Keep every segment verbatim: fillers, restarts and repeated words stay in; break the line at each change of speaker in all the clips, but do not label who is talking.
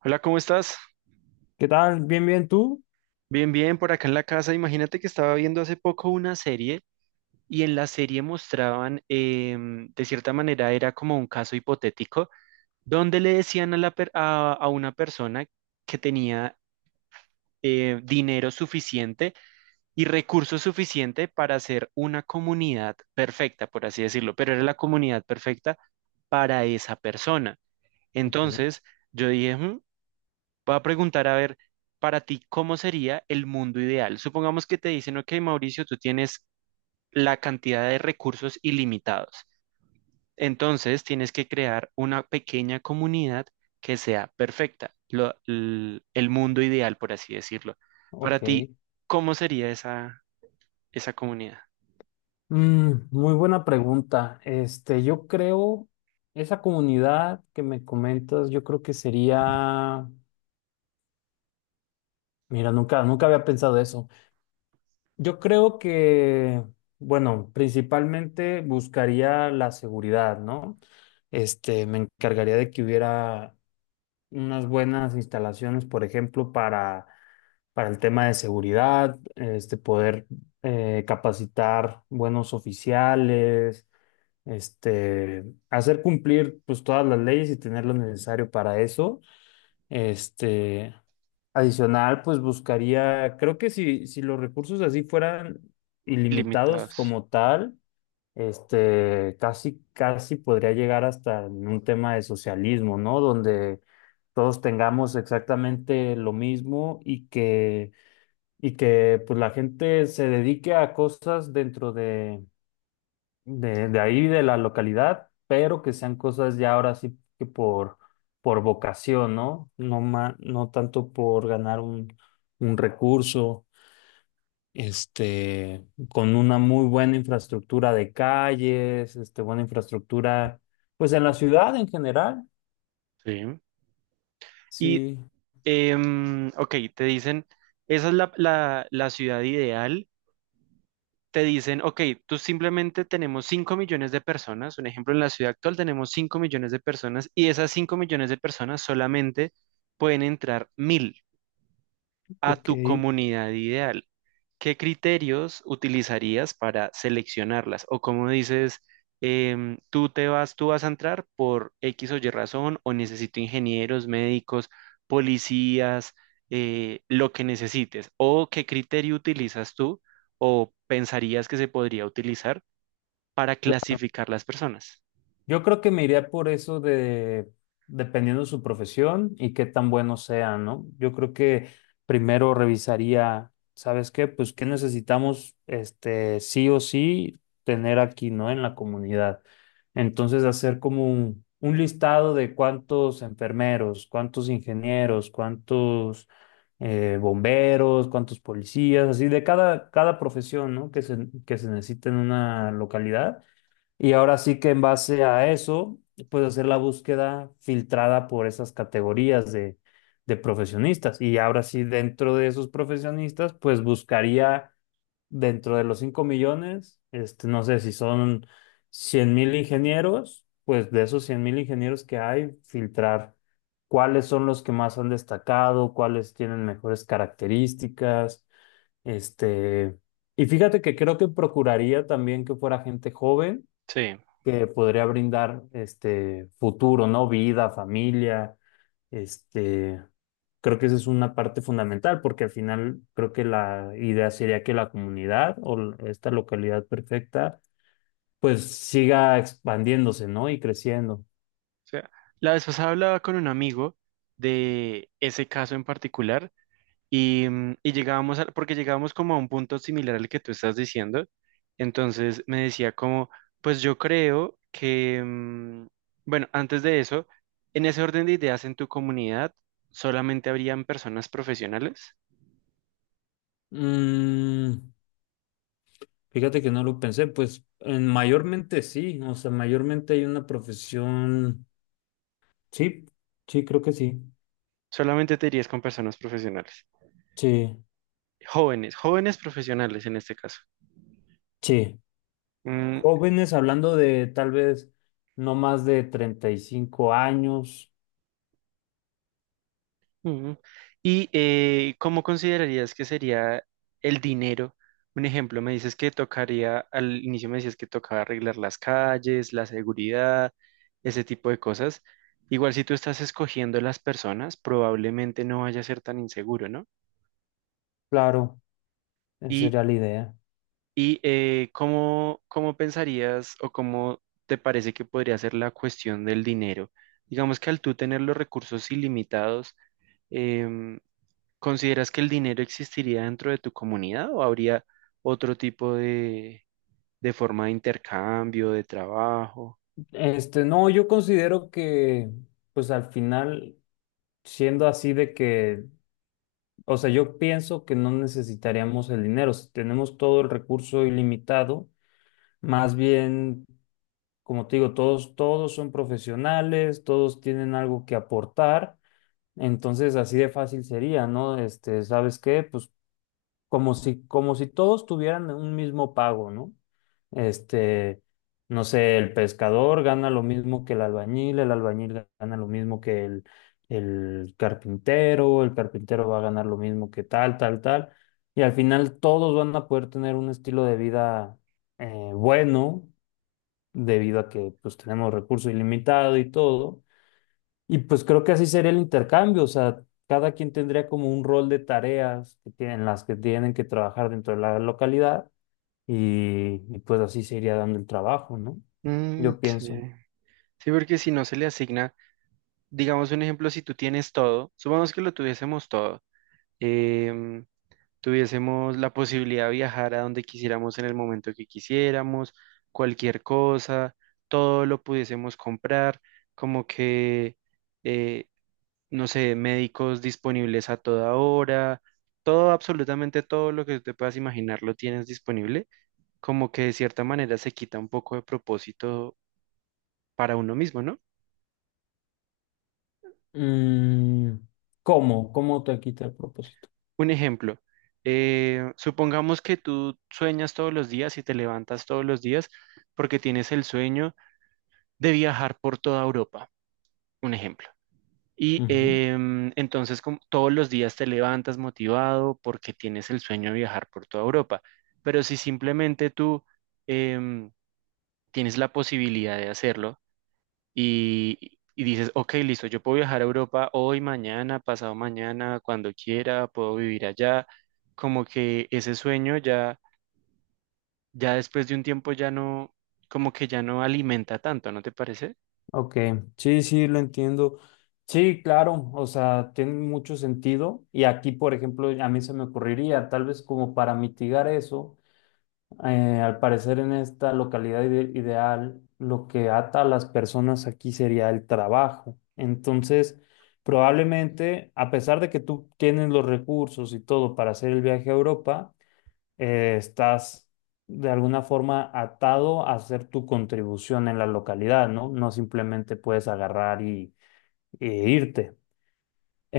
Hola, ¿cómo estás?
¿Qué tal? ¿Bien, bien tú?
Bien, bien, por acá en la casa. Imagínate que estaba viendo hace poco una serie y en la serie mostraban, em, de cierta manera, era como un caso hipotético, donde le decían a, la per- a, a una persona que tenía eh, dinero suficiente y recursos suficiente para hacer una comunidad perfecta, por así decirlo, pero era la comunidad perfecta para esa persona.
Ok.
Entonces, yo dije, "Mm, Voy a preguntar, a ver, para ti, ¿cómo sería el mundo ideal? Supongamos que te dicen, ok, Mauricio, tú tienes la cantidad de recursos ilimitados. Entonces, tienes que crear una pequeña comunidad que sea perfecta, lo- l- el mundo ideal, por así decirlo. Para
Ok.
ti, ¿cómo sería esa, esa comunidad?
Mm, muy buena pregunta. Este, yo creo, esa comunidad que me comentas, yo creo que sería, mira, nunca, nunca había pensado eso. Yo creo que, bueno, principalmente buscaría la seguridad, ¿no? Este, me encargaría de que hubiera unas buenas instalaciones, por ejemplo, para, para el tema de seguridad, este, poder eh, capacitar buenos oficiales, este, hacer cumplir pues todas las leyes y tener lo necesario para eso. Este, adicional, pues buscaría, creo que si, si los recursos así fueran ilimitados
Ilimitados.
como tal, este, casi, casi podría llegar hasta en un tema de socialismo, ¿no? Donde todos tengamos exactamente lo mismo y que, y que pues, la gente se dedique a cosas dentro de, de, de ahí, de la localidad, pero que sean cosas ya ahora sí que por, por vocación, ¿no? No ma- no tanto por ganar un, un recurso este, con una muy buena infraestructura de calles, este, buena infraestructura, pues en la ciudad en general.
Sí. Y,
Sí,
em, ok, te dicen, esa es la la- la ciudad ideal, te dicen, ok, tú simplemente tenemos cinco millones de personas, un ejemplo, en la ciudad actual tenemos cinco millones de personas y esas cinco millones de personas solamente pueden entrar mil a
ok.
tu comunidad ideal. ¿Qué criterios utilizarías para seleccionarlas? O como dices, em, tú te vas, tú vas a entrar por X o Y razón, o necesito ingenieros, médicos, policías, eh, lo que necesites. ¿O qué criterio utilizas tú o pensarías que se podría utilizar para clasificar las personas?
Yo creo que me iría por eso de, dependiendo de su profesión y qué tan bueno sea, ¿no? Yo creo que primero revisaría, ¿sabes qué? Pues qué necesitamos, este, sí o sí, tener aquí, ¿no? En la comunidad. Entonces, hacer como un, un listado de cuántos enfermeros, cuántos ingenieros, cuántos eh, bomberos, cuántos policías, así de cada, cada profesión, ¿no? Que se, que se necesita en una localidad y ahora sí que en base a eso, puedes hacer la búsqueda filtrada por esas categorías de, de profesionistas. Y ahora sí, dentro de esos profesionistas, pues buscaría dentro de los cinco millones, este, no sé si son cien mil ingenieros, pues de esos cien mil ingenieros que hay, filtrar cuáles son los que más han destacado, cuáles tienen mejores características, este, y fíjate que creo que procuraría también que fuera gente joven
Sí. O
que podría brindar este futuro, ¿no? Vida, familia, este, creo que esa es una parte fundamental porque al final creo que la idea sería que la comunidad o l- esta localidad perfecta pues siga expandiéndose, ¿no? Y creciendo.
sea, la vez pasada hablaba con un amigo de ese caso en particular. Y, mm, y llegábamos al, porque llegábamos como a un punto similar al que tú estás diciendo. Entonces me decía como, pues yo creo que, mm, bueno, antes de eso, en ese orden de ideas en tu comunidad, solamente habrían personas profesionales.
Mm, Fíjate que no lo pensé, pues en mayormente sí, o sea, mayormente hay una profesión, sí, sí, creo que sí,
Solamente te irías con personas profesionales.
sí,
Jóvenes, jóvenes profesionales en este caso.
sí.
Mm,
Jóvenes, hablando de tal vez no más de treinta y cinco años,
mm. ¿Y eh, cómo considerarías que sería el dinero? Un ejemplo, me dices que tocaría, al inicio me decías que tocaba arreglar las calles, la seguridad, ese tipo de cosas. Igual si tú estás escogiendo las personas, probablemente no vaya a ser tan inseguro, ¿no?
claro, esa
Y,
sería la idea.
y eh, ¿cómo, cómo pensarías o cómo te parece que podría ser la cuestión del dinero? Digamos que al tú tener los recursos ilimitados, em, ¿Consideras que el dinero existiría dentro de tu comunidad o habría otro tipo de, de forma de intercambio, de trabajo?
Este, no, yo considero que, pues al final, siendo así de que, o sea, yo pienso que no necesitaríamos el dinero, si tenemos todo el recurso ilimitado, más bien, como te digo, todos, todos son profesionales, todos tienen algo que aportar, entonces así de fácil sería, ¿no? Este, ¿sabes qué? Pues como si, como si todos tuvieran un mismo pago, ¿no? Este, no sé, el pescador gana lo mismo que el albañil, el albañil gana lo mismo que el, el carpintero, el carpintero va a ganar lo mismo que tal, tal, tal, y al final todos van a poder tener un estilo de vida eh, bueno, debido a que pues tenemos recurso ilimitado y todo y pues creo que así sería el intercambio, o sea, cada quien tendría como un rol de tareas que tienen, las que tienen que trabajar dentro de la localidad y, y pues así se iría dando el trabajo, ¿no?
Mm,
Yo
sí.
pienso.
Sí, porque si no se le asigna, digamos un ejemplo, si tú tienes todo, supongamos que lo tuviésemos todo, em, tuviésemos la posibilidad de viajar a donde quisiéramos en el momento que quisiéramos, cualquier cosa, todo lo pudiésemos comprar, como que eh, no sé, médicos disponibles a toda hora, todo, absolutamente todo lo que te puedas imaginar lo tienes disponible, como que de cierta manera se quita un poco de propósito para uno mismo, ¿no?
Mm, ¿Cómo? ¿Cómo te quita el propósito?
Un ejemplo, eh, supongamos que tú sueñas todos los días y te levantas todos los días porque tienes el sueño de viajar por toda Europa, un ejemplo. Y
Ujú.
em, entonces como todos los días te levantas motivado porque tienes el sueño de viajar por toda Europa. Pero si simplemente tú em, tienes la posibilidad de hacerlo y, y dices, ok, listo, yo puedo viajar a Europa hoy, mañana, pasado mañana, cuando quiera, puedo vivir allá, como que ese sueño ya, ya después de un tiempo ya no, como que ya no alimenta tanto, ¿no te parece?
Ok, sí, sí, lo entiendo. Sí, claro, o sea, tiene mucho sentido. Y aquí, por ejemplo, a mí se me ocurriría, tal vez como para mitigar eso, eh, al parecer en esta localidad ide- ideal, lo que ata a las personas aquí sería el trabajo. Entonces, probablemente, a pesar de que tú tienes los recursos y todo para hacer el viaje a Europa, eh, estás de alguna forma atado a hacer tu contribución en la localidad, ¿no? No simplemente puedes agarrar y, e irte.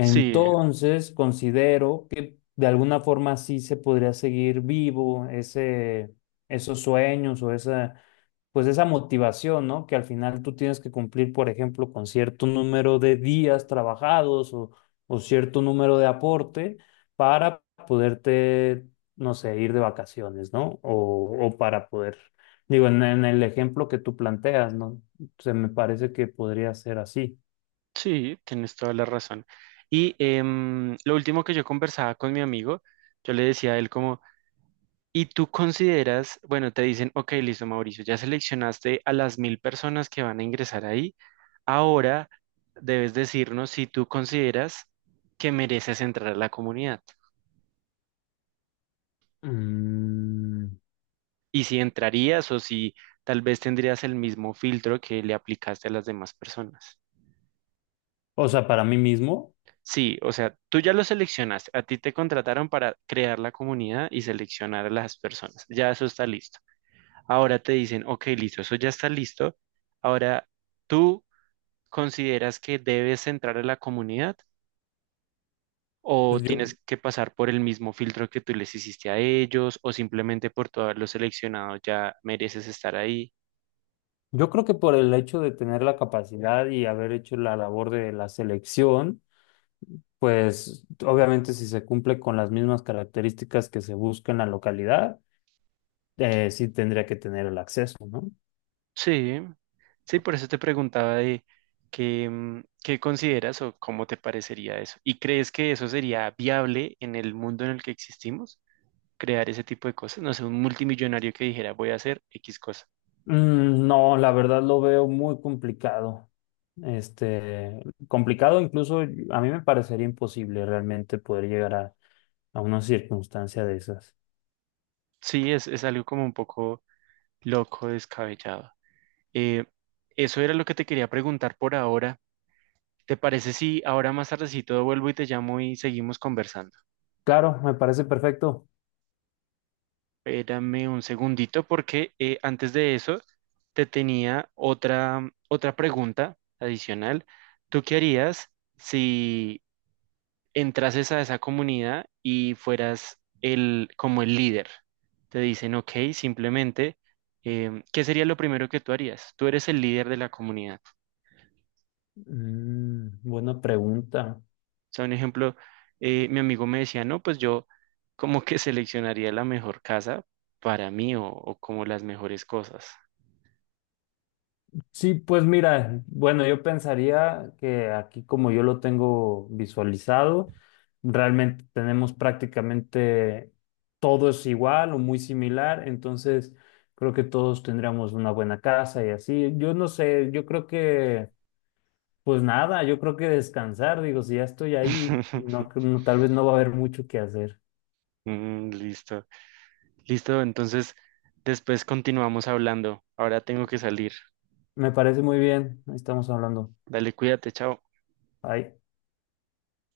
Sí.
considero que de alguna forma sí se podría seguir vivo ese, esos sueños o esa, pues esa motivación, ¿no? Que al final tú tienes que cumplir, por ejemplo, con cierto número de días trabajados o, o cierto número de aporte para poderte, no sé, ir de vacaciones, ¿no? O, o para poder, digo, en, en el ejemplo que tú planteas, ¿no? Se me parece que podría ser así.
Sí, tienes toda la razón. Y em, lo último que yo conversaba con mi amigo, yo le decía a él como, ¿y tú consideras, bueno, te dicen, ok, listo, Mauricio, ya seleccionaste a las mil personas que van a ingresar ahí, ahora debes decirnos si tú consideras que mereces entrar a la comunidad
Mm.
y si entrarías o si tal vez tendrías el mismo filtro que le aplicaste a las demás personas?
O sea, para mí mismo,
Sí, o sea, tú ya lo seleccionaste, a ti te contrataron para crear la comunidad y seleccionar a las personas, ya eso está listo. Ahora te dicen, ok, listo, eso ya está listo. Ahora, ¿tú consideras que debes entrar a la comunidad o
pues yo,
tienes que pasar por el mismo filtro que tú les hiciste a ellos o simplemente por tú haberlo seleccionado ya mereces estar ahí?
yo creo que por el hecho de tener la capacidad y haber hecho la labor de la selección, pues obviamente si se cumple con las mismas características que se busca en la localidad, eh, sí tendría que tener el acceso, ¿no?
Sí. Sí, por eso te preguntaba de qué, mm, qué consideras o cómo te parecería eso. ¿Y crees que eso sería viable en el mundo en el que existimos? Crear ese tipo de cosas. No sé, un multimillonario que dijera voy a hacer X cosa.
Mm, no, la verdad lo veo muy complicado. Este, complicado incluso, a mí me parecería imposible realmente poder llegar a, a una circunstancia de esas.
Sí, es, es algo como un poco loco, descabellado. Eh, eso era lo que te quería preguntar por ahora. ¿Te parece si ahora más tardecito vuelvo y te llamo y seguimos conversando?
Claro, me parece perfecto.
Espérame un segundito porque eh, antes de eso te tenía otra, otra pregunta adicional. ¿Tú qué harías si entrases a esa comunidad y fueras el, como el líder? Te dicen, ok, simplemente, em, ¿qué sería lo primero que tú harías? Tú eres el líder de la comunidad.
Mm, buena pregunta.
O sea, un ejemplo, eh, mi amigo me decía, no, pues yo como que seleccionaría la mejor casa para mí o o como las mejores cosas.
Sí, pues mira, bueno, yo pensaría que aquí como yo lo tengo visualizado, realmente tenemos prácticamente todo es igual o muy similar, entonces creo que todos tendríamos una buena casa y así. Yo no sé, yo creo que, pues nada, yo creo que descansar, digo, si ya estoy ahí, no, no, tal vez no va a haber mucho que hacer.
Mm, listo. Listo, entonces después continuamos hablando. Ahora tengo que salir.
Me parece muy bien, ahí estamos hablando.
Dale, cuídate, chao.
Bye.